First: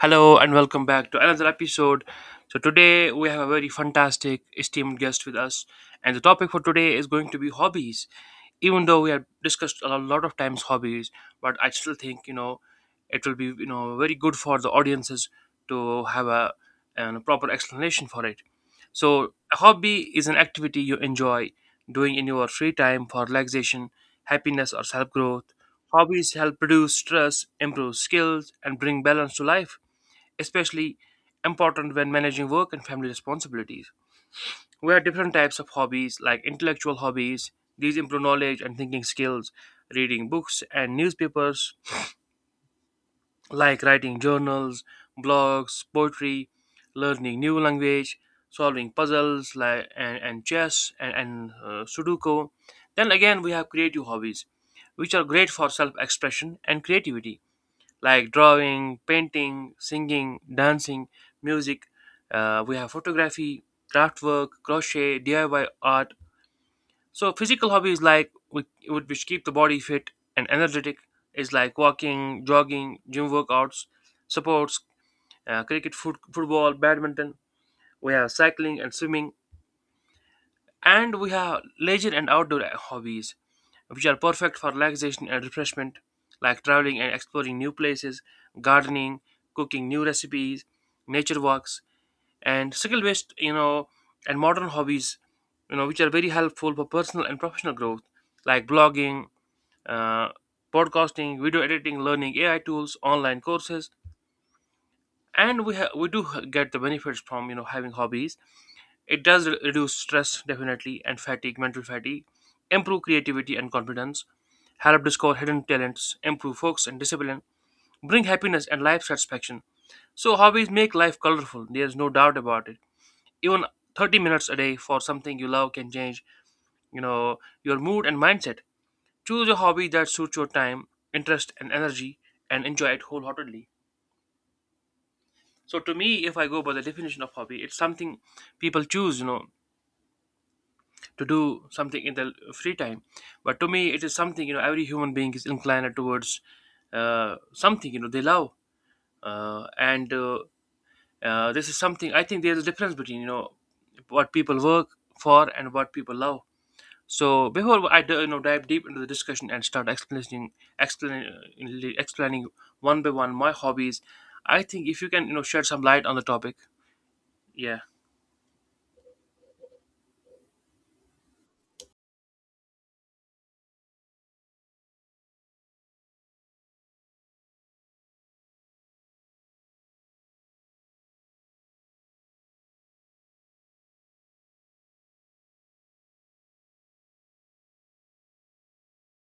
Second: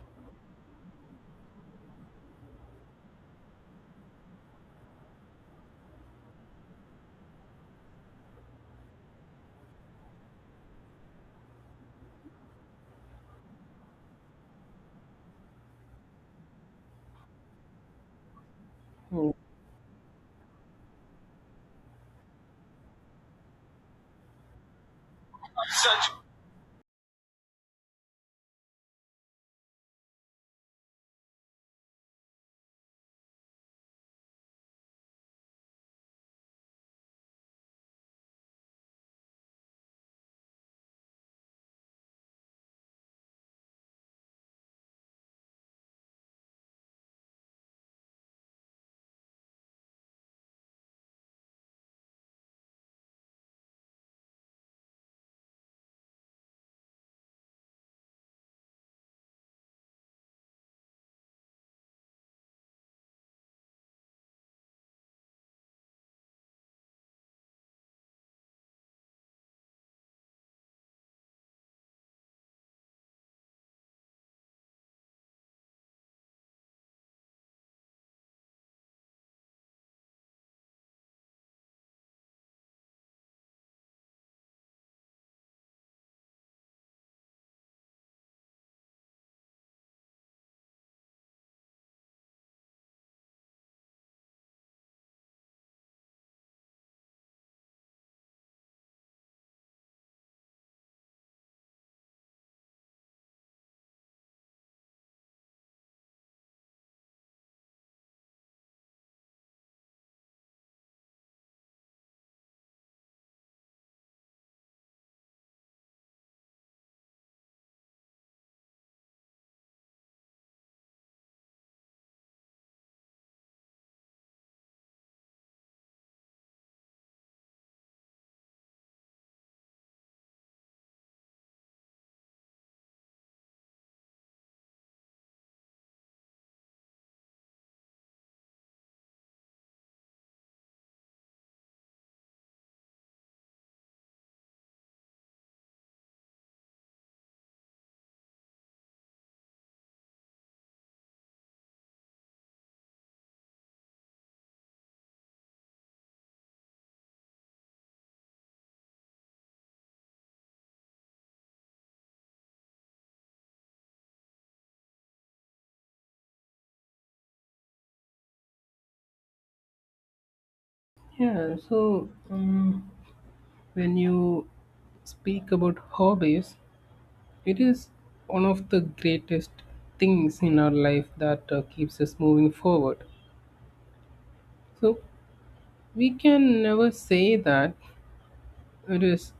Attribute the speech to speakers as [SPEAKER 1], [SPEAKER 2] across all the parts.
[SPEAKER 1] Hello and welcome back to another episode. So today we have a very fantastic esteemed guest with us, and the topic for today is going to be hobbies. Even though we have discussed a lot of times hobbies, but I still think, it will be, very good for the audiences to have an proper explanation for it. So
[SPEAKER 2] Oh.
[SPEAKER 1] a hobby is an activity you enjoy doing in your free time for relaxation, happiness or self-growth. Hobbies help reduce stress, improve skills and bring balance to life, especially important when managing work and family responsibilities. We have different types of hobbies, like intellectual hobbies. These improve knowledge and thinking skills. Reading books and newspapers, like writing journals, blogs, poetry, learning new language, solving puzzles like and chess, and Sudoku. Then again, we have creative hobbies, which are great for self-expression and creativity, like drawing, painting, singing, dancing, music. We have photography, craftwork, crochet, DIY art. So physical hobbies like which keep the body fit and energetic is like walking, jogging, gym workouts, sports, cricket, football, badminton. We have cycling and swimming, and we have leisure and outdoor hobbies which are perfect for relaxation and refreshment, like traveling and exploring new places, gardening, cooking new recipes, nature walks, and skill based, and modern hobbies, which are very helpful for personal and professional growth, like blogging, uh, podcasting, video editing, learning AI tools, online courses. And we get the benefits from having hobbies. It does reduce stress definitely and fatigue, mental fatigue, improve creativity and confidence, help discover hidden talents, improve focus and discipline, bring happiness and life satisfaction. So, hobbies make life colorful, there's no doubt about it. Even 30 minutes a day for something you love can change, you know, your mood and mindset. Choose a hobby that suits your time, interest, and energy and enjoy it wholeheartedly. So, to me, if I go by the definition of hobby, it's something people choose, to do something in their free time. But to me, it is something, every human being is inclined towards something, they love. And this is something I think there's a difference between what people work for and what people love. So before I dive deep into the discussion and start explaining one by one my hobbies, I think if you can shed some light on the topic, yeah.
[SPEAKER 2] Yeah, so when you speak about hobbies, it is one of the greatest things in our life that keeps us moving forward. So we can never say that it is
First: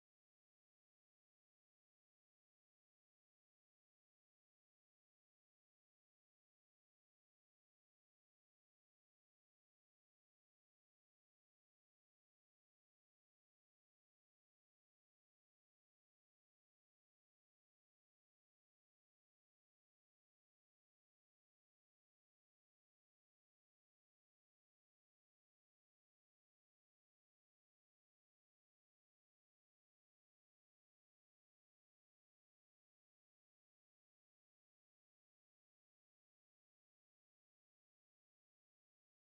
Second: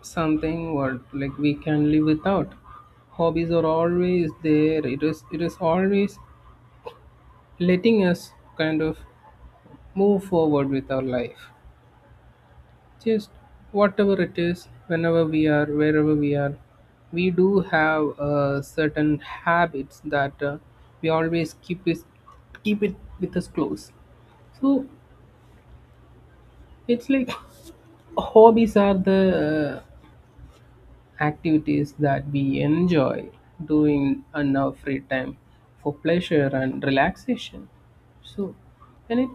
[SPEAKER 2] something, or like, we can live without. Hobbies are always there. It is always letting us kind of move forward with our life. Just whatever it is, whenever we are, wherever we are, we do have certain habits that we always keep it with us close. So it's like hobbies are the activities that we enjoy doing on our free time for pleasure and relaxation. So, when it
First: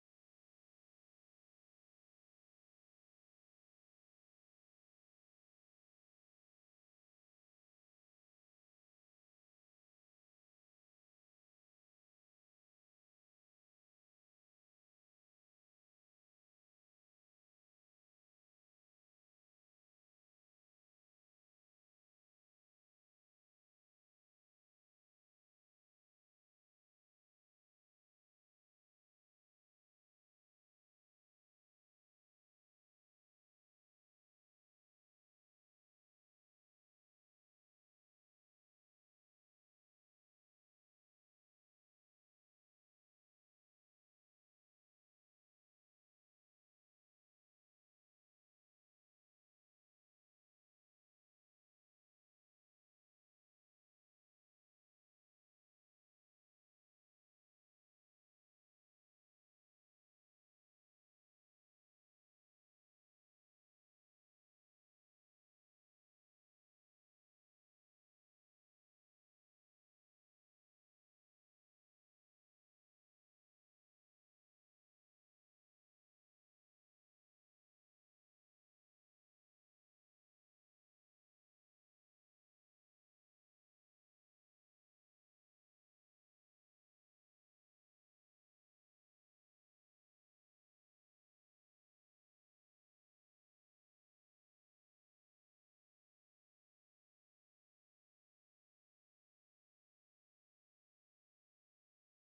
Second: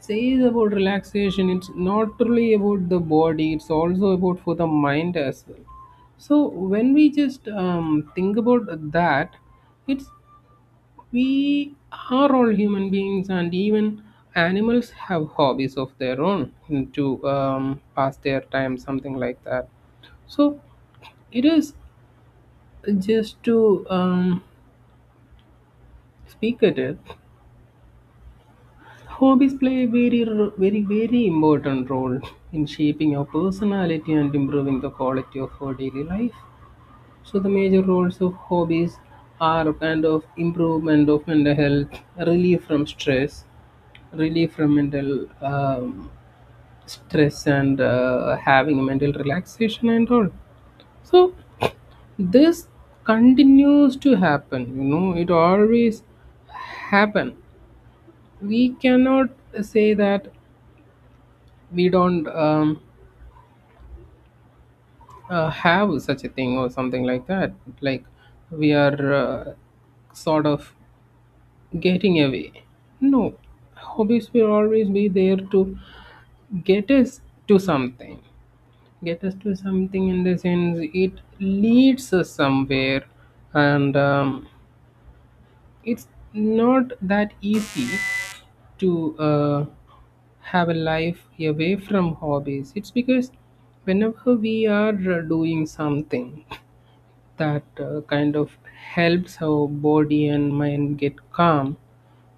[SPEAKER 2] says about relaxation, it's not only about the body, it's also about for the mind as well. So, when we just think about that, it's, we are all human beings, and even animals have hobbies of their own to pass their time, something like that. So, it is just to speak at it, hobbies play a very important role in shaping your personality and improving the quality of our daily life. So the major roles of hobbies are a kind of improvement of mental health, relief from stress, relief from mental stress, and having mental relaxation and all. So this continues to happen. You know, it always happen, we cannot say that we don't have such a thing or something like that, like we are sort of getting away. No, hobbies will always be there to get us to something. Get us to something in the sense it leads us somewhere, and it's not that easy to have a life away from hobbies. It's because whenever we are doing something, that kind of helps our body and mind get calm,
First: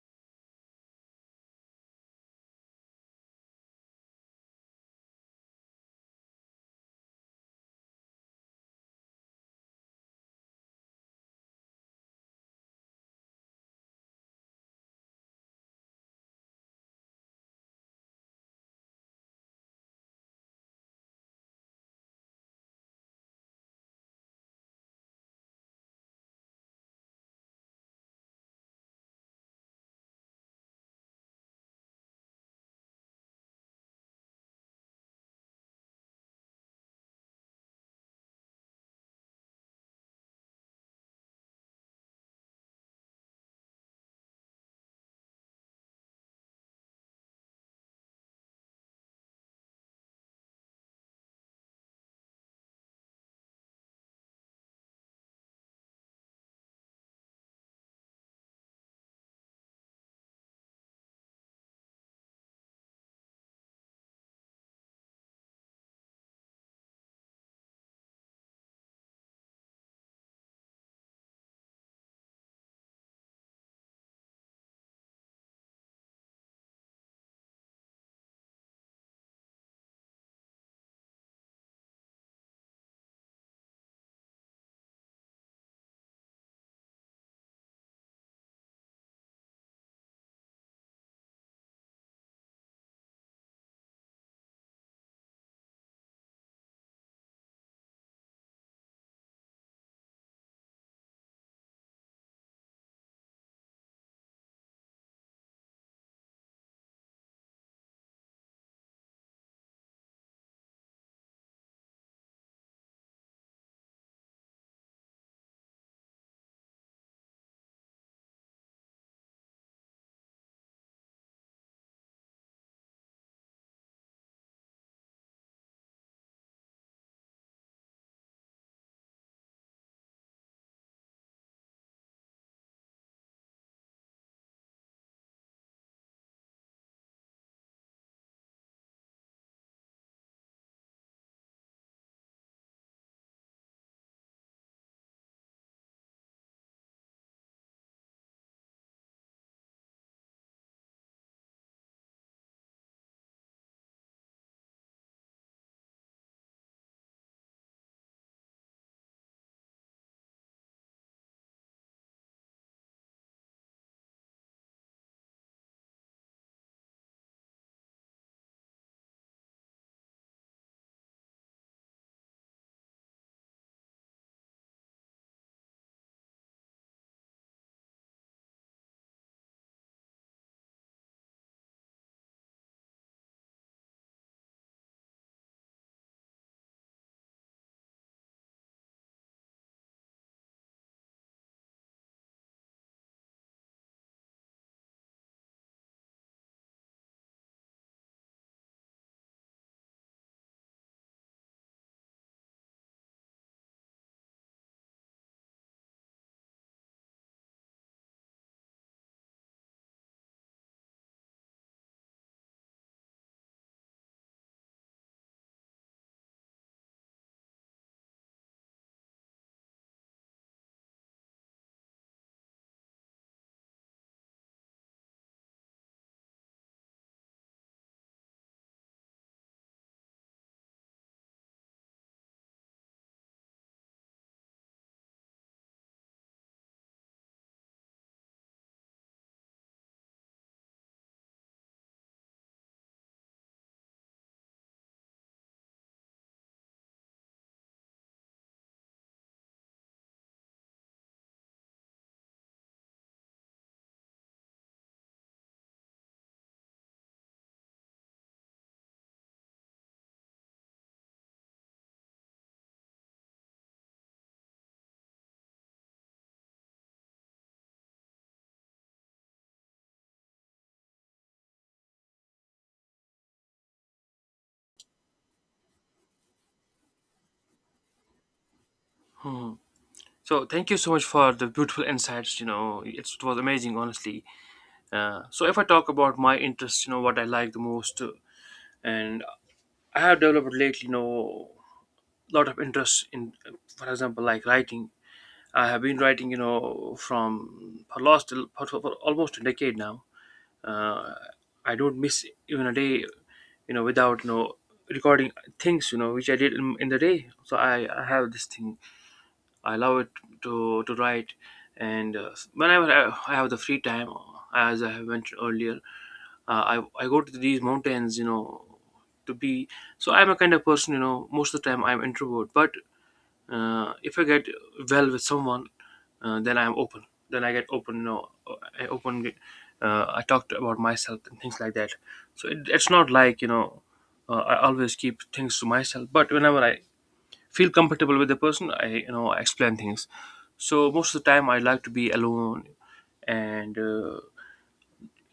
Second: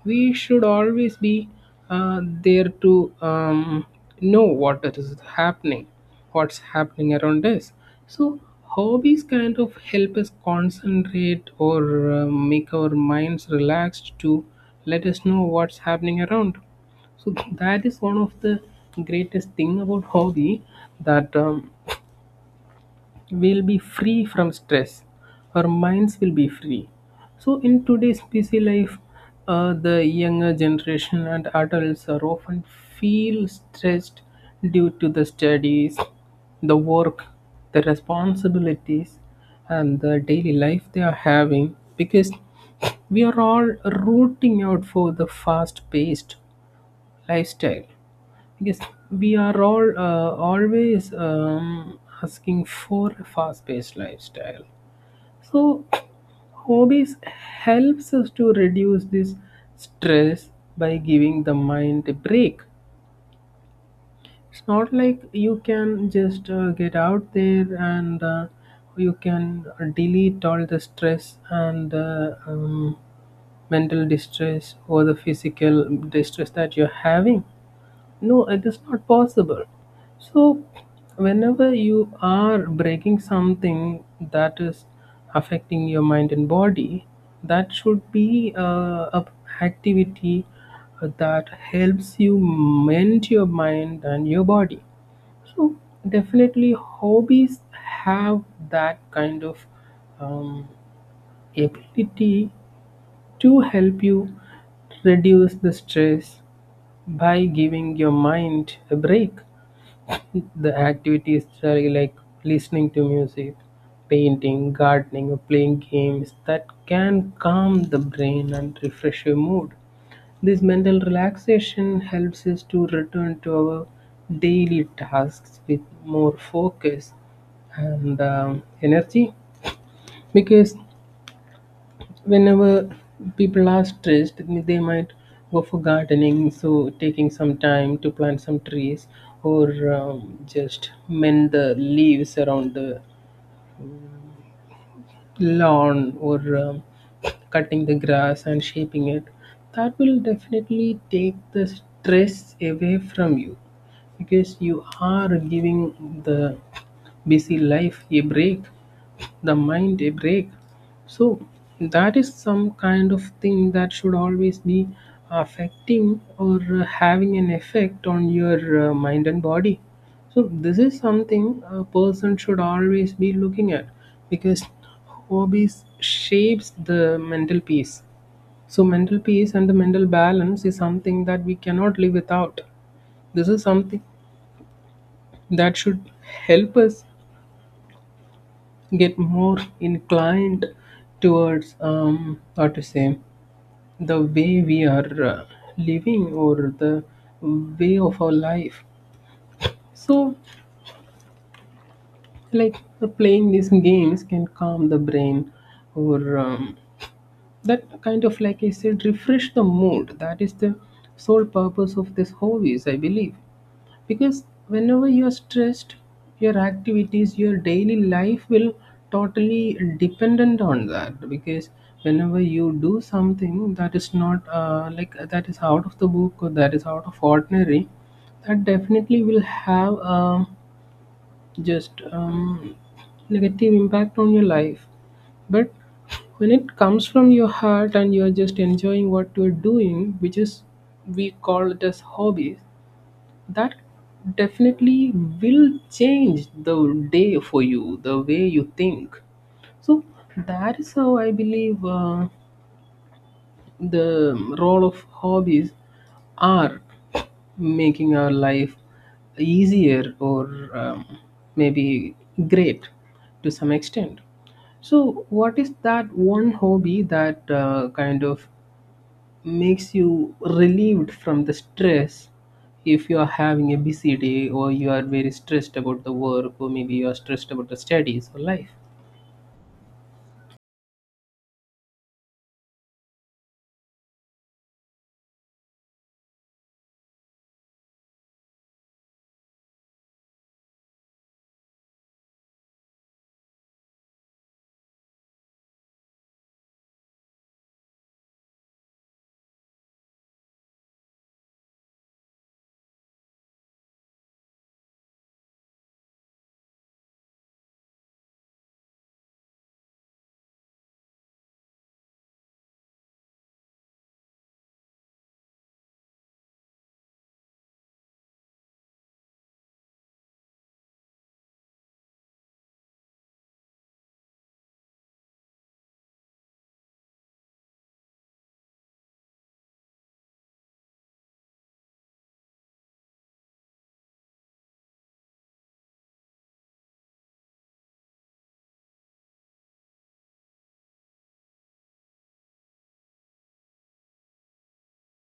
[SPEAKER 2] we should always be there to know what it is happening, what's happening around us. So, hobbies kind of help us concentrate or make our minds relaxed to let us know what's happening around. So, that is one of the greatest thing about hobby that will be free from stress, our minds will be free. So in today's busy life, the younger generation and adults are often feel stressed due to the studies, the work, the responsibilities, and the daily life they are having, because we are all rooting out for the fast paced lifestyle. Yes, we are all always asking for a fast-paced lifestyle. So, hobbies helps us to reduce this stress by giving the mind a break. It's not like you can just get out there and you can delete all the stress and mental distress or the physical distress that you're having. No, it is not possible. So, whenever you are breaking something that is affecting your mind and body, that should be a activity that helps you mend your mind and your body. So definitely, hobbies have that kind of um, ability to help you reduce the stress by giving your mind a break. The activities are like listening to music, painting, gardening, or playing games that can calm the brain and refresh your mood. This mental relaxation helps us to return to our daily tasks with more focus and energy, because whenever people are stressed, they might go for gardening, so taking some time to plant some trees or just mend the leaves around the lawn, or cutting the grass and shaping it, that will definitely take the stress away from you, because you are giving the busy life a break, the mind a break. So that is some kind of thing that should always be affecting or having an effect on your mind and body. So this is something a person should always be looking at, because hobbies shapes the mental peace. So mental peace and the mental balance is something that we cannot live without. This is something that should help us get more inclined towards, um, how to say, the way we are living, or the way of our life. So, like, playing these games can calm the brain, or that kind of, like I said, refresh the mood. That is the sole purpose of this hobbies, I believe. Because whenever you're stressed, your activities, your daily life will totally dependent on that, because whenever you do something that is not like that is out of the book or that is out of ordinary, that definitely will have just negative impact on your life. But when it comes from your heart and you're just enjoying what you're doing, which is, we call it as hobbies, that definitely will change the day for you, the way you think. So that is how I believe the role of hobbies are making our life easier or um, maybe great to some extent. So, what is that one hobby that kind of makes you relieved from the stress if you are having a busy day, or you are very stressed about the work, or maybe you are stressed about the studies or life?
[SPEAKER 1] Hmm. So thank you so much for the beautiful insights. It was amazing honestly. So if I talk about my interests, you know what I like the most. And I have developed lately, lot of interest in, for example, like writing. I have been writing, from for last for almost a decade now. Uh, i don't miss even a day without recording things which I did in the day. So I have this thing, I love it to write. And whenever I have the free time, as I have mentioned earlier, I go to these mountains, you know, to be. So I'm a kind of person, most of the time I'm introvert, but if I get well with someone, then I'm open. Then I get open, i open get- I talked about myself and things like that. So it's not like I always keep things to myself, but whenever I feel comfortable with the person, I you know I explain things. So most of the time I like to be alone. And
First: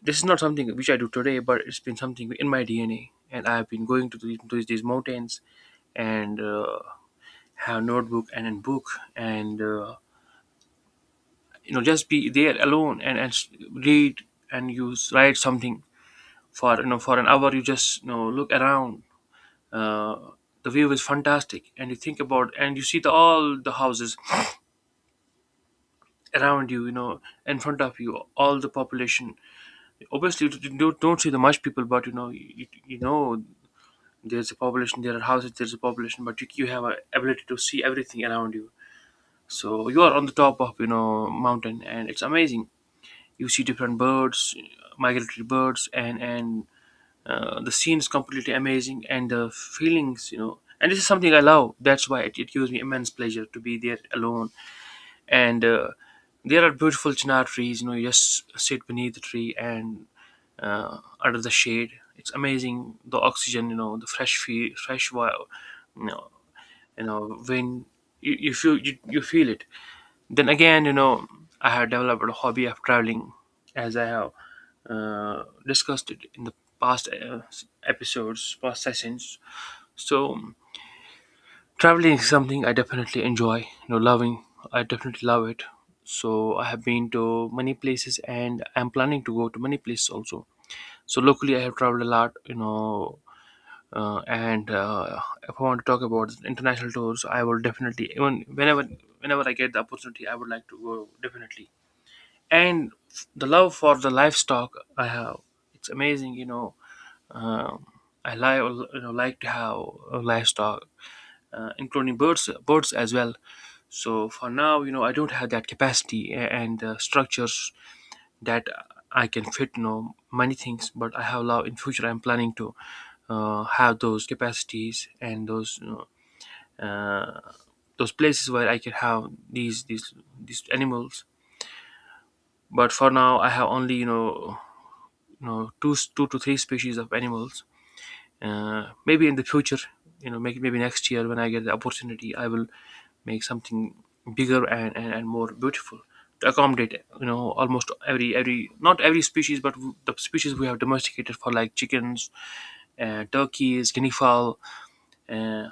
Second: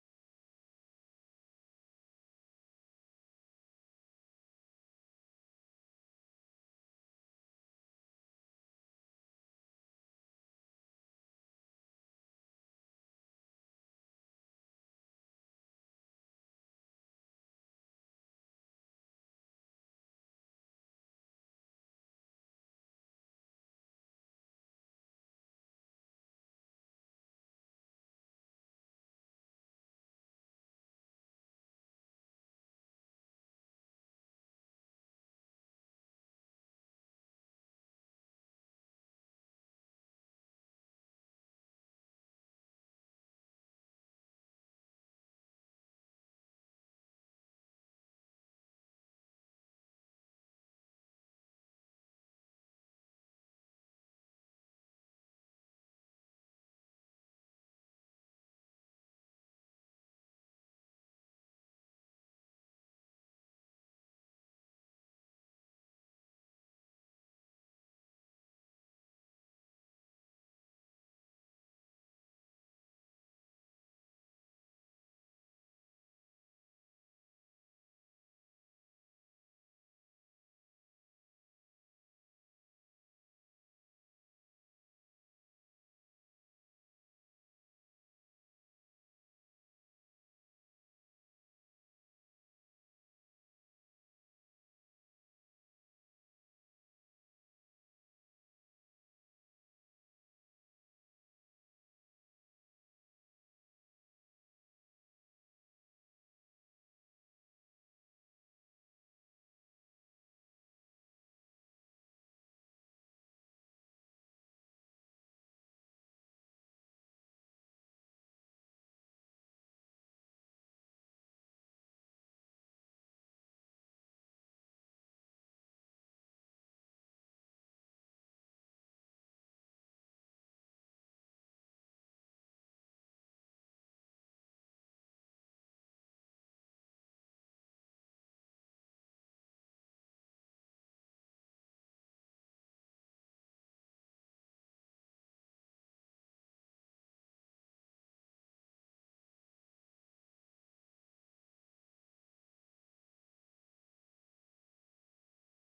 [SPEAKER 1] this is not something which I do today, but it's been something in my DNA. And I've been going to to these mountains and have a notebook and a book, and just be there alone, and read, and you write something for, for an hour. You just look around. Uh, the view is fantastic. And you think about and you see all the houses around you, in front of you, all the population. Obviously, you don't see the much people, but, there's a population, there are houses, there's a population, but you have a ability to see everything around you. So you are on the top of mountain, and it's amazing. You see different birds, migratory birds, and the scene is completely amazing, and the feelings, and this is something I love. That's why it gives me immense pleasure to be there alone. And there are beautiful chinar trees. You just sit beneath the tree, and uh, under the shade, it's amazing. The oxygen, the fresh wild, you know when you feel it. Then again, I have developed a hobby of traveling, as I have discussed it in the past, episodes, past sessions. So traveling is something I definitely enjoy, loving. I definitely love it. So I have been to many places, and I'm planning to go to many places also. So locally I have traveled a lot, and if I want to talk about international tours, I will definitely, even whenever I get the opportunity, I would like to go definitely. And the love for the livestock I have. It's amazing. Um, I like to have livestock, including birds as well. So for now, I don't have that capacity and structures that I can fit, many things. But I have love in future. I'm planning to have those capacities and uh, those places where I can have these animals. But for now, I have only two to three species of animals. Maybe in the future, maybe next year, when I get the opportunity, I will make something bigger, and more beautiful to accommodate almost every not every species, but the species we have domesticated, for like chickens and turkeys, guinea fowl. uh,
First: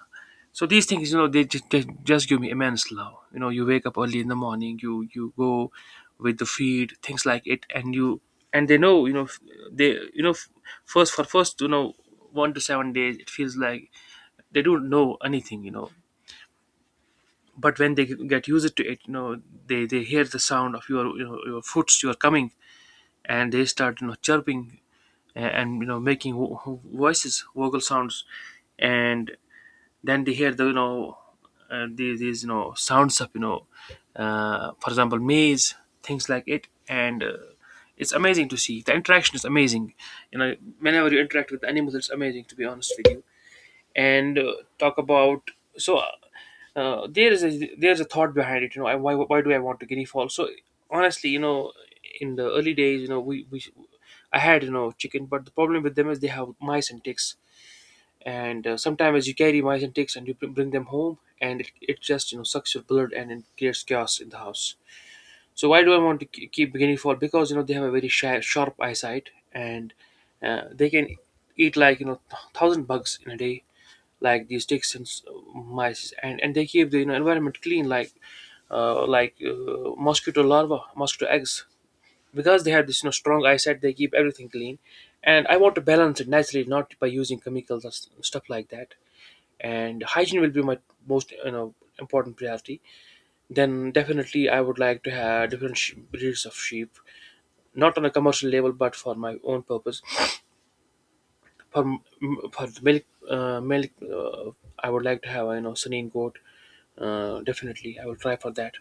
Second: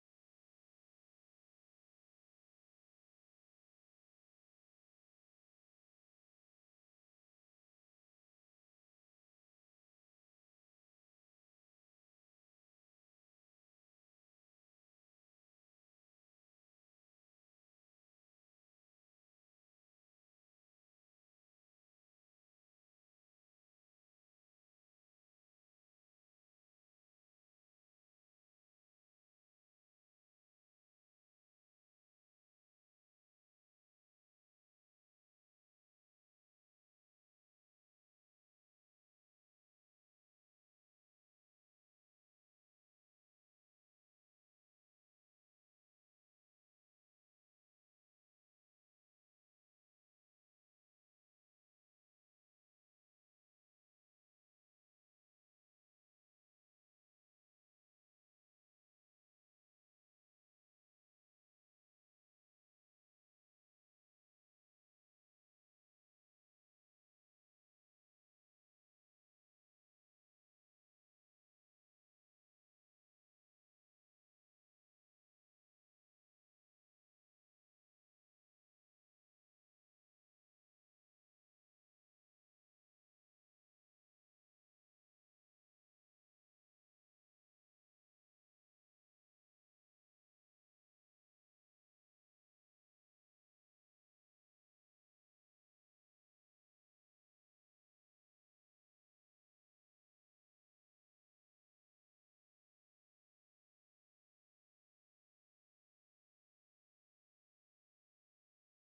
[SPEAKER 1] so these things, they just give me immense love. You wake up early in the morning, you go with the feed, things like it, and they know. You know, f- they you know, f- first for first, 1 to 7 days, it feels like they don't know anything. But when they get used to it, they hear the sound of your foots, your coming, and they start chirping, and making voices, vocal sounds, and then they hear the these you know sounds of for example, maze, things like it, and it's amazing to see. The interaction is amazing. Whenever you interact with animals, it's amazing, to be honest with you. And talk about. So there's a thought behind it. Why do I want to guinea fowl? So honestly, in the early days, we I had chicken, but the problem with them is they have mice and ticks. And sometimes you carry mice and ticks and you bring them home, and it just sucks your blood, and it creates chaos in the house. So why do I want to keep guinea fowl? Because they have a very shy, sharp eyesight, and they can eat like thousand bugs in a day, like these ticks and mice, and they keep the, environment clean, like mosquito larvae, mosquito eggs, because they have this strong eyesight. They keep everything clean. And I want to balance it naturally, not by using chemicals or stuff like that. And hygiene will be my most important priority. Then definitely I would like to have different breeds of sheep, not on a commercial level but for my own purpose, for for the milk uh, I would like to have, sunin goat. Definitely I will try for that.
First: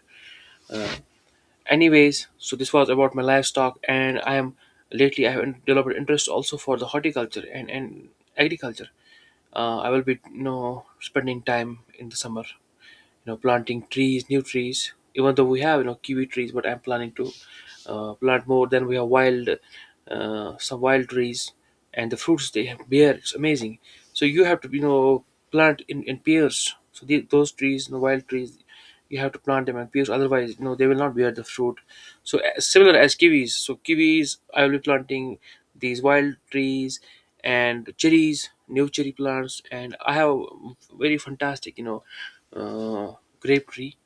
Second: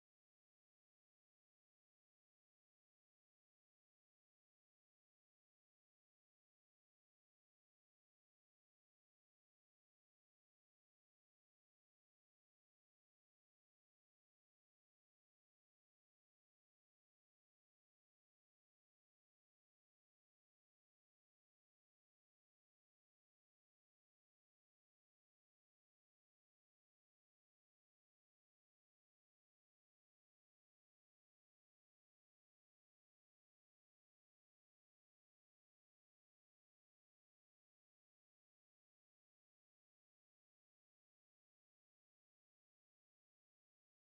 [SPEAKER 1] Uh, anyways so this was about my livestock, and I am lately I have developed interest also for the horticulture and agriculture. I will be, spending time in the summer, planting Trees, new trees. Even though we have kiwi trees, but I'm planning to plant more. Then we have wild some wild trees, and the fruits they have bear, it's amazing. So you have to plant in pairs, so those trees, wild trees, you have to plant them, and because otherwise they will not bear the fruit. So similar as kiwis. So kiwis I will be planting, these wild trees, and cherries, new cherry plants. And I have a very fantastic uh, grape tree,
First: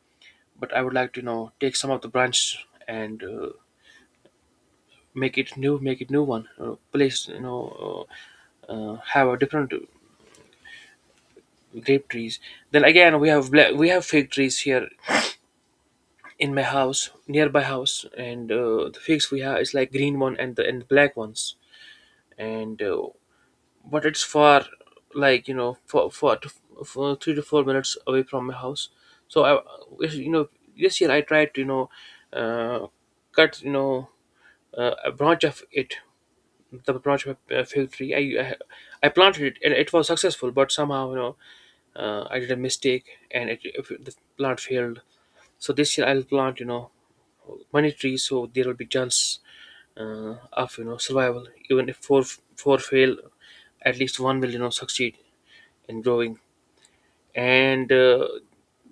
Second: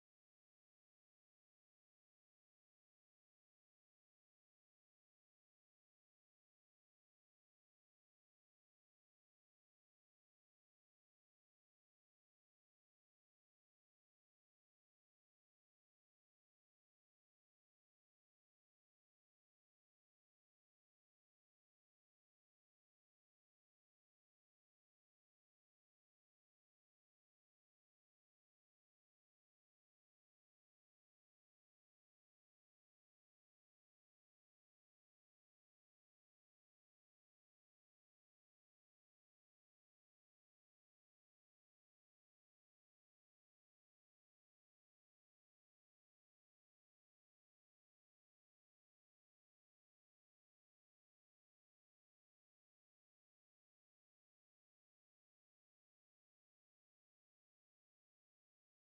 [SPEAKER 1] but I would like to take some of the branch and make it new, make it new one, place, have a different grape trees. Then again we have we have fig trees here in my house, nearby house, and the figs we have is like green one and the black ones, and but it's far, like for 3 to 4 minutes away from my house. So I, you know, this year I tried to uh, cut, a branch of it, the branch of a fig tree. I I planted it and it was successful, but somehow I did a mistake, and it, if the plant failed. So this year I'll plant, monetary, so there will be chance of survival. Even if four, four fail, at least one will succeed in growing. And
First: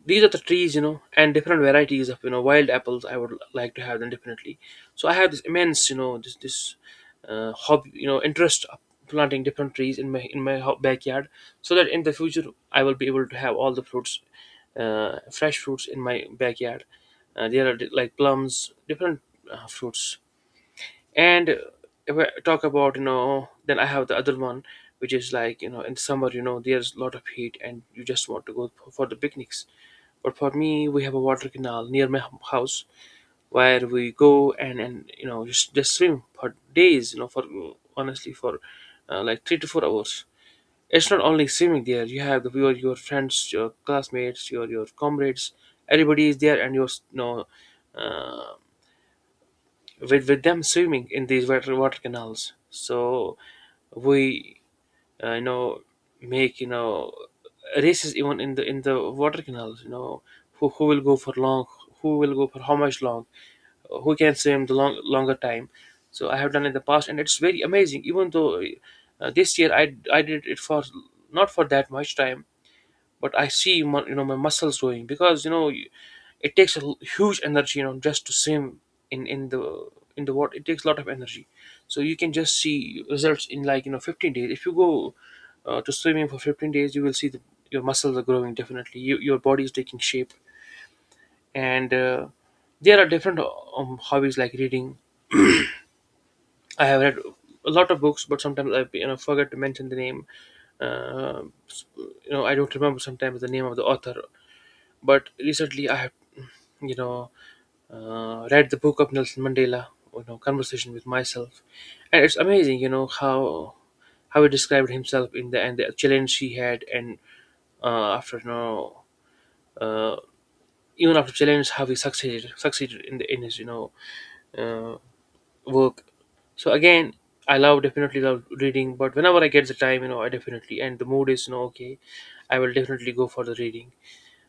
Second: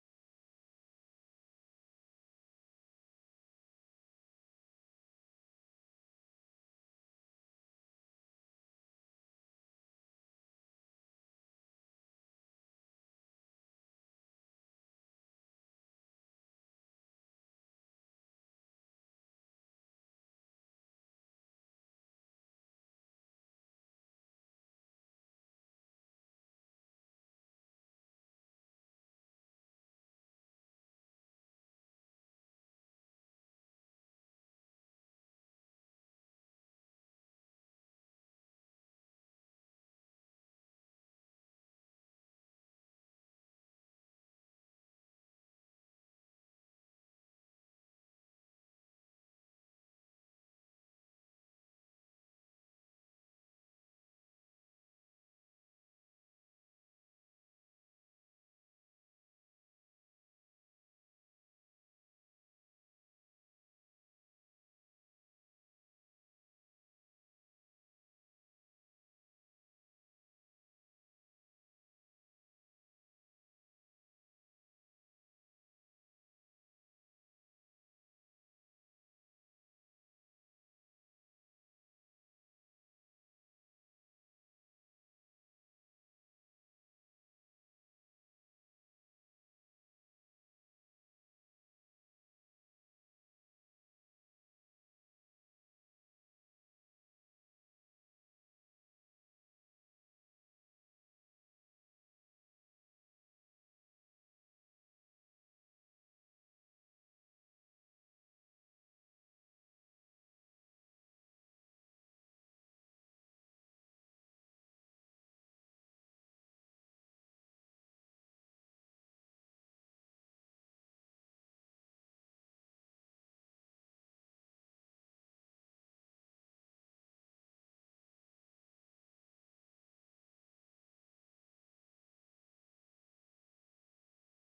[SPEAKER 1] these are the trees, and different varieties of wild apples, I would like to have them definitely. So I have this immense you know this this hobby, interest of planting different trees in my backyard, so that in the future I will be able to have all the fruits, fresh fruits in my backyard. Uh, there are like plums, different fruits. And if I talk about, then I have the other one, which is like, in summer, there's a lot of heat, and you just want to go for the picnics. But for me, we have a water canal near my house, where we go and, just swim for days, for, honestly, for like 3 to 4 hours. It's not only swimming there, you have your friends, your classmates, your comrades, everybody is there, and you're, uh, with them swimming in these water canals. So we, uh, you know make, races even in the water canals. Who will go for long, who will go for how much long, who can swim the longer time. So I have done in the past, and it's very amazing. Even though this year I did it for, not for that much time, but I see my, my muscles doing, because it takes a huge energy, just to swim in in the in the water. It takes a lot of energy. So you can just see results in like, 15 days. If you go to swimming for 15 days, you will see that your muscles are growing, definitely. You, your body is taking shape. And there are different hobbies like reading. I have read a lot of books, but sometimes I forget to mention the name. uh, I don't remember sometimes the name of the author. But recently, I have, you know, read the book of Nelson Mandela, Conversation with Myself, and it's amazing, how he described himself in the, and the challenge he had, and after uh, even after challenge, how he succeeded in the in his uh, work. So again, I love, definitely love reading, but whenever I get the time, I definitely, and the mood is okay, I will definitely go for the reading.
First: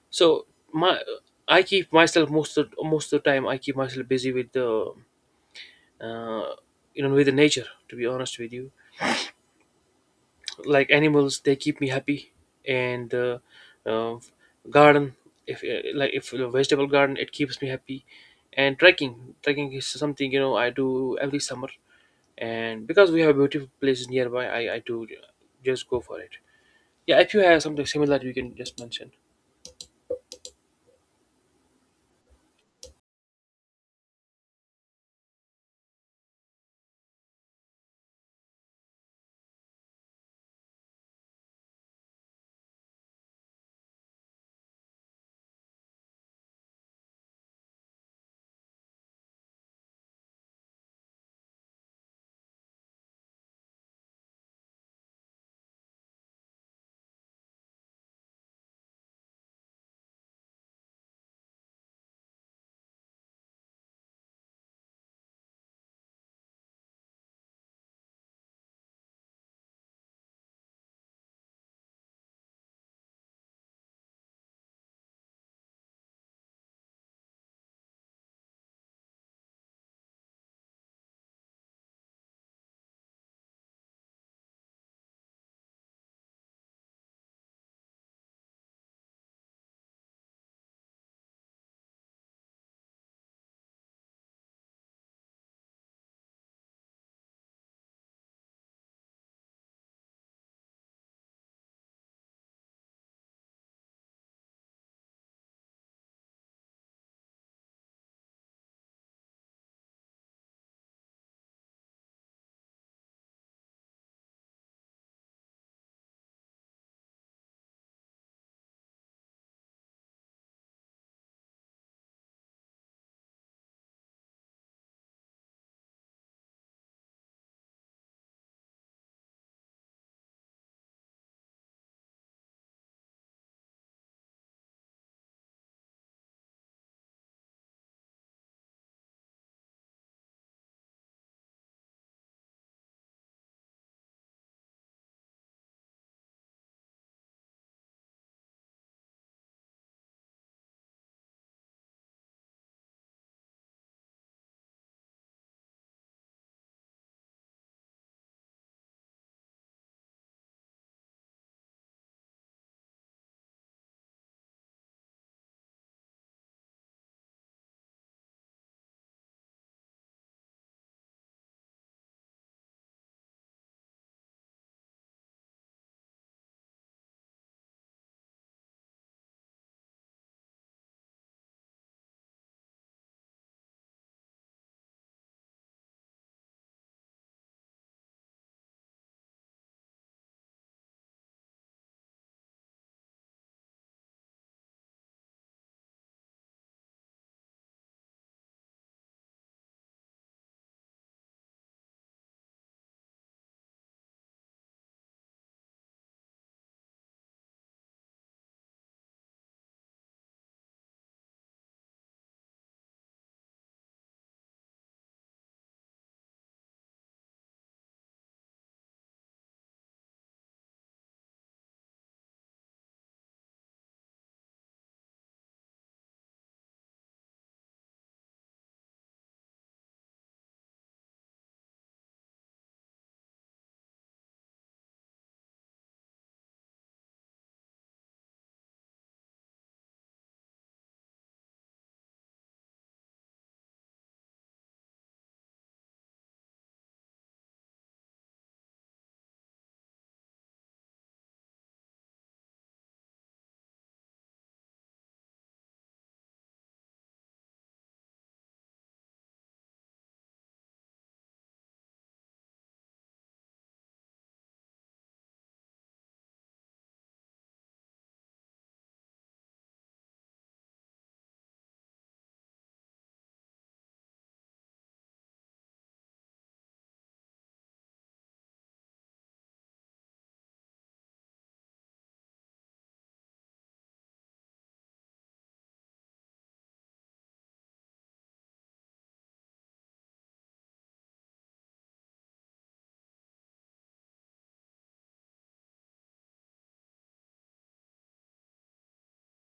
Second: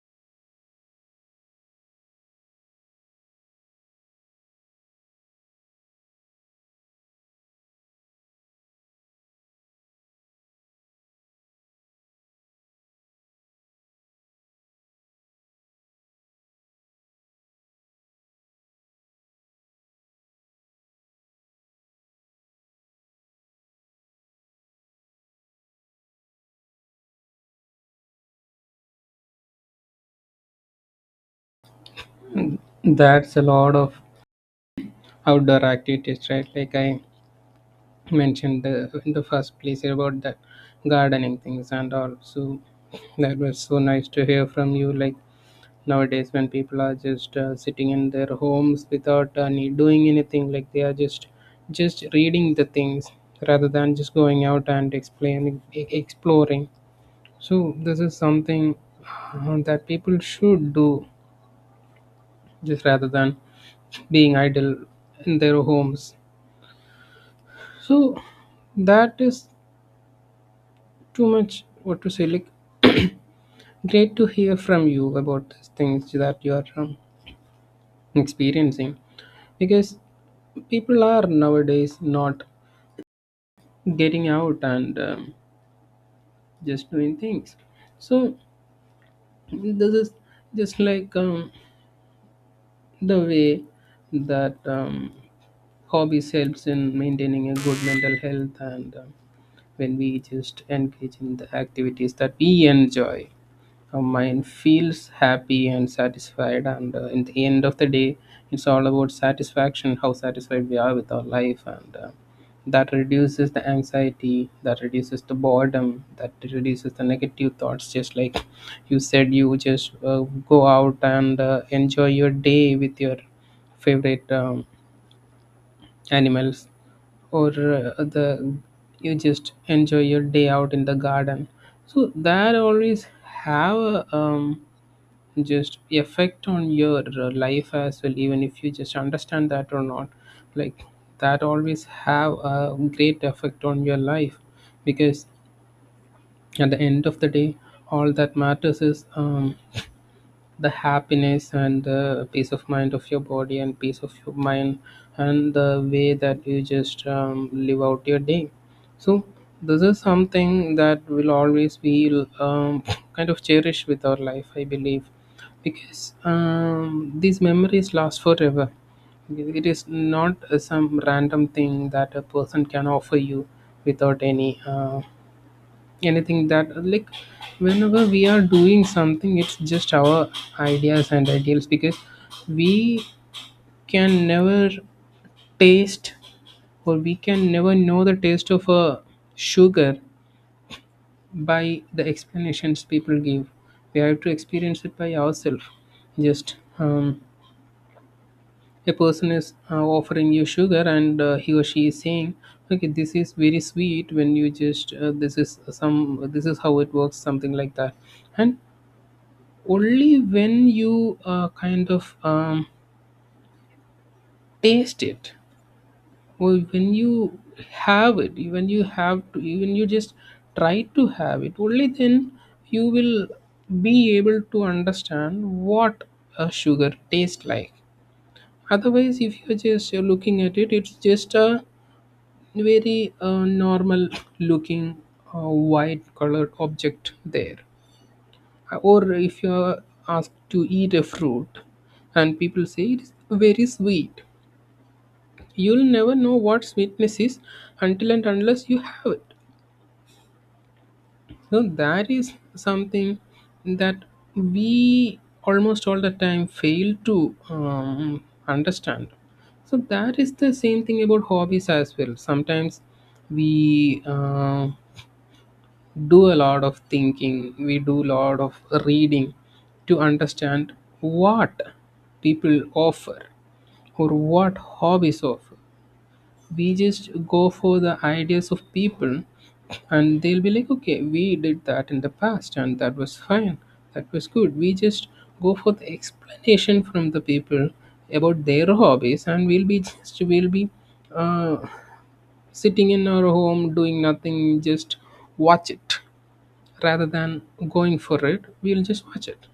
[SPEAKER 1] So my, I keep myself most of the time, I keep myself busy with the uh, with the nature. To be honest with you, like animals, they keep me happy, and uh, garden, if like if the vegetable garden, it keeps me happy, and trekking is something, I do every summer, and because we have beautiful places nearby, I do just go for it. Yeah, if you have something similar, you can just mention.
[SPEAKER 2] That's a lot of outdoor activities, right? Like I mentioned in the first place about the gardening things and all. So that was so nice to hear from you. Like, nowadays, when people are just sitting in their homes without need, doing anything, like they are just reading the things rather than just going out and exploring. So this is something that people should do just rather than being idle in their homes. So that is too much, what to say, like, great to hear from you about these things that you are experiencing, because people are nowadays not getting out and just doing things. So this is just like the way that hobbies helps in maintaining a good mental health, and when we just engage in the activities that we enjoy, our mind feels happy and satisfied, and in the end of the day, it's all about satisfaction, how satisfied we are with our life, and that reduces the anxiety, that reduces the boredom, that reduces the negative thoughts. Just like you said, you just go out and enjoy your day with your favorite animals, or the, you just enjoy your day out in the garden. So that always have a just effect on your life as well, even if you just understand that or not. Like, that always have a great effect on your life, because at the end of the day, all that matters is the happiness and the peace of mind of your body and peace of your mind, and the way that you just live out your day. So this is something that will always be kind of cherished with our life, I believe, because these memories last forever. It is not some random thing that a person can offer you without any anything. That, like, whenever we are doing something, it's just our ideas and ideals, because we can never taste, or we can never know the taste of a sugar by the explanations people give. We have to experience it by ourselves. Just a person is offering you sugar, and he or she is saying, okay, this is very sweet, when you just this is some, this is how it works, something like that. And only when you kind of taste it, or when you have it, when you have to, even you just try to have it, only then you will be able to understand what a sugar tastes like. Otherwise, if you're just looking at it, it's just a very normal looking white colored object there. Or if you're asked to eat a fruit and people say it is very sweet, you'll never know what sweetness is until and unless you have it. So that is something that we almost all the time fail to understand. So that is the same thing about hobbies as well. Sometimes we do a lot of thinking, we do a lot of reading to understand what people offer or what hobbies offer. We just go for the ideas of people, and they'll be like, okay, we did that in the past and that was fine, that was good. We just go for the explanation from the people about their hobbies, and we'll be just, we'll be uh, sitting in our home doing nothing, just watch it, rather than going for it, we'll just watch it,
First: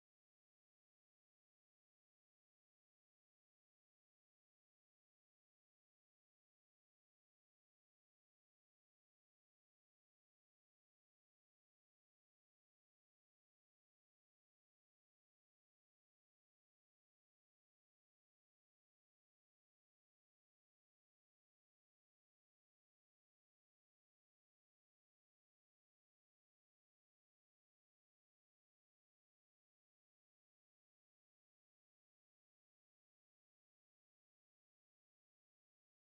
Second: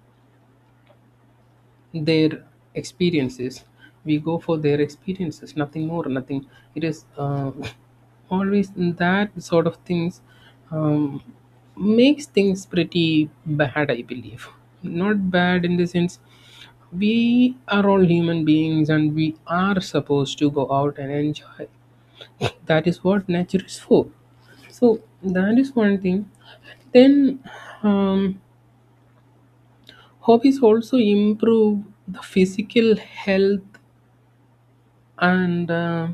[SPEAKER 2] their experiences. We go for their experiences, nothing more, nothing. It is always that sort of things, um, makes things pretty bad, I believe. Not bad in the sense, we are all human beings, And we are supposed to go out and enjoy. That is what nature is for. So that is one thing. Then um, hobbies also improve the physical health and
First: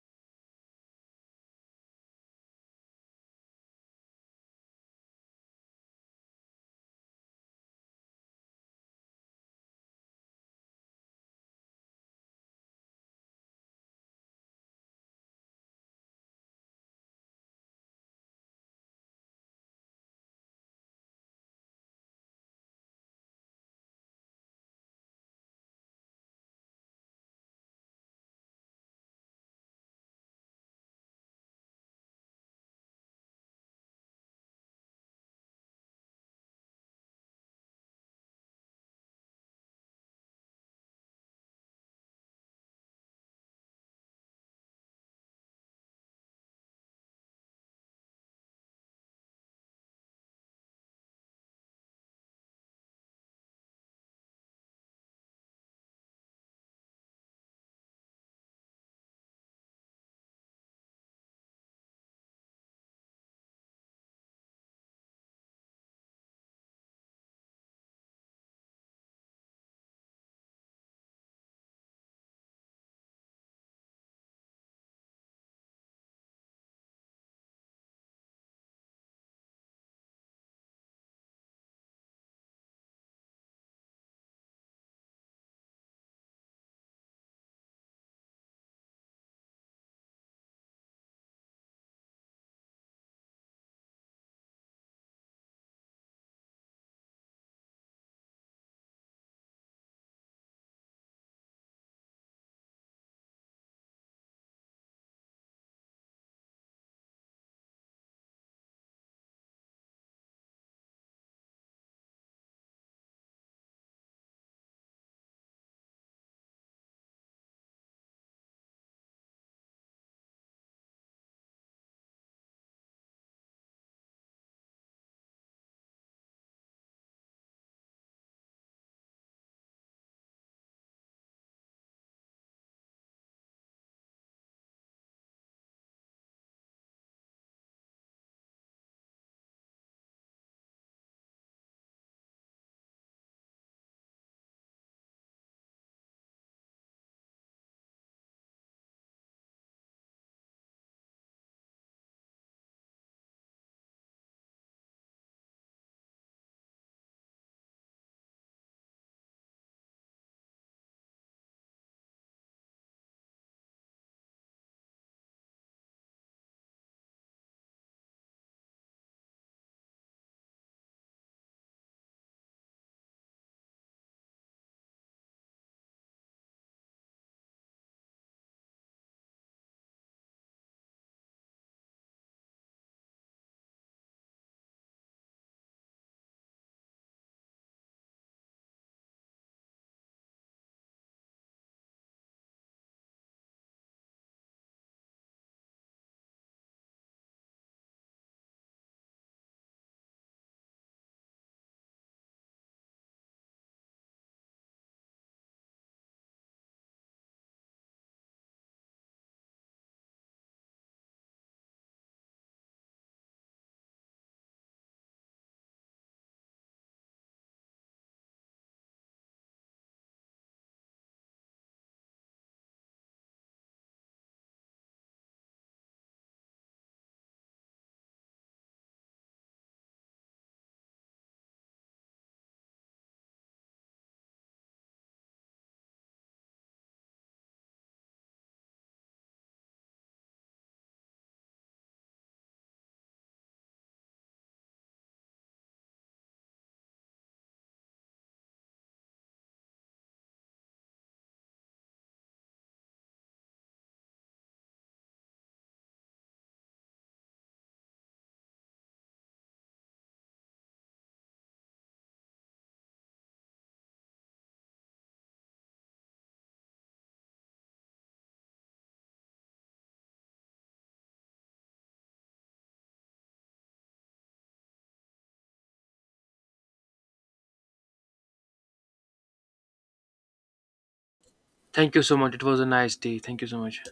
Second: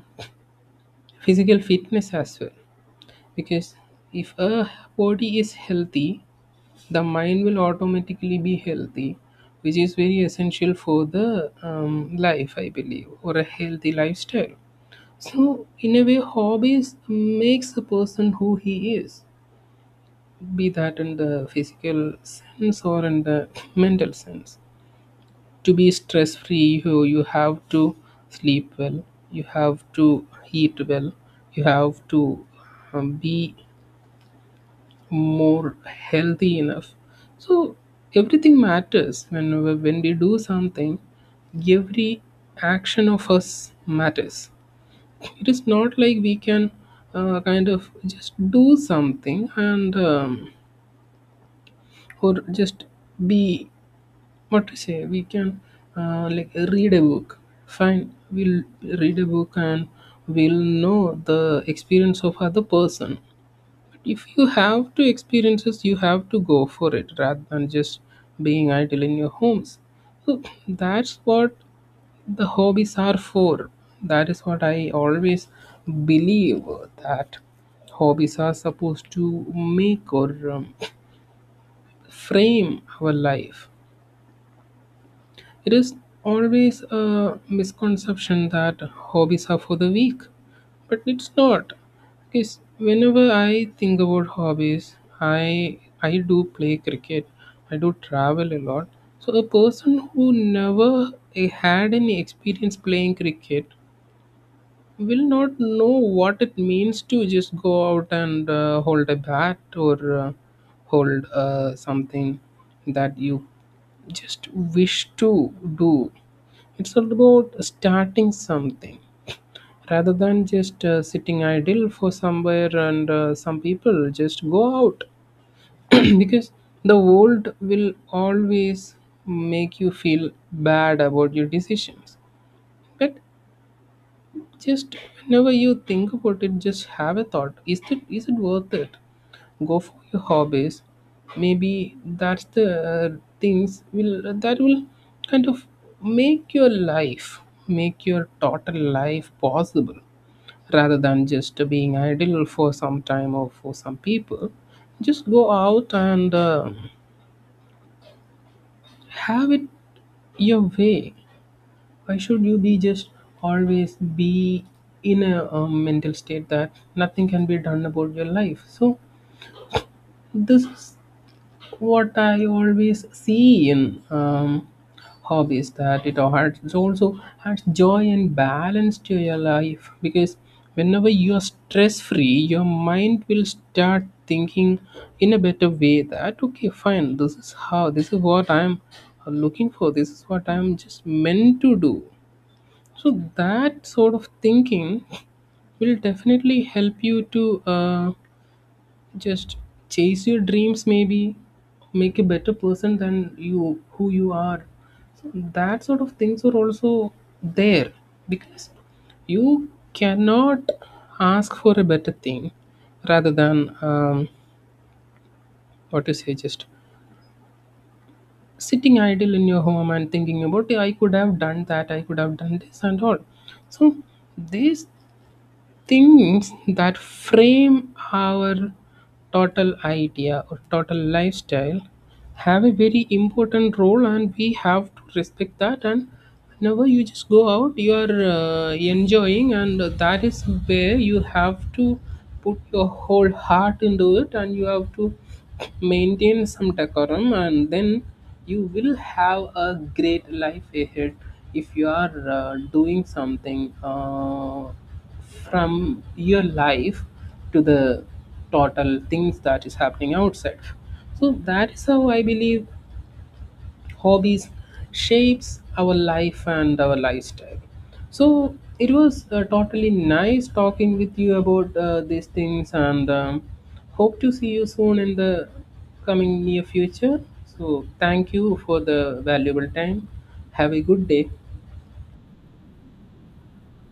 [SPEAKER 2] physical fitness as well. Because if a body is healthy, the mind will automatically be healthy, which is very essential for the life, I believe, or a healthy lifestyle. So, in a way, hobbies makes the person who he is, be that in the physical sense or in the mental sense. To be stress free, you have to sleep well, you have to eat well, you have to be more healthy enough. So everything matters. When we do something, every action of us matters. It is not like we can kind of just do something and or just be. What to say? We can like read a book. Fine, we'll read a book and we'll know the experience of other person. But if you have to experiences, you have to go for it rather than just being idle in your homes. So that's what the hobbies are for. That is what I always believe, that hobbies are supposed to make or frame our life. It is always a misconception that hobbies are for the weak, but it's not. Because whenever I think about hobbies, I do play cricket. I do travel a lot. So a person who never had any experience playing cricket will not know what it means to just go out and hold a bat or hold something that you just wish to do. It's all about starting something rather than just sitting idle for somewhere, and some people just go out because the world will always make you feel bad about your decisions. But just whenever you think about it, just have a thought. Is it worth it? Go for your hobbies. Maybe that's the things will that will kind of make your life, make your total life possible, rather than just being idle for some time or for some people. Just go out and have it your way. Why should you be just always be in a, mental state that nothing can be done about your life? So this is what I always see in hobbies, that it adds, also adds joy and balance to your life. Because whenever you are stress free, your mind will start thinking in a better way that, okay, fine, this is how, this is what I'm looking for, this is what I'm just meant to do. So that sort of thinking will definitely help you to just chase your dreams, maybe make a better person than you who you are. So that sort of things are also there, because you cannot ask for a better thing rather than what to say, just sitting idle in your home and thinking about, "Yeah, I could have done that, I could have done this and all." So these things that frame our total idea or total lifestyle have a very important role, and we have to respect that. And whenever you just go out, you are enjoying, and that is where you have to put your whole heart into it, and you have to maintain some decorum, and then you will have a great life ahead if you are doing something from your life to the total things that is happening outside. So that is how I believe hobbies shapes our life and our lifestyle. So it was totally nice talking with you about these things, and hope to see you soon in the coming near future. So thank you for the valuable time. Have a good day.
[SPEAKER 1] Thank you so much. It was a nice day. Thank you so much.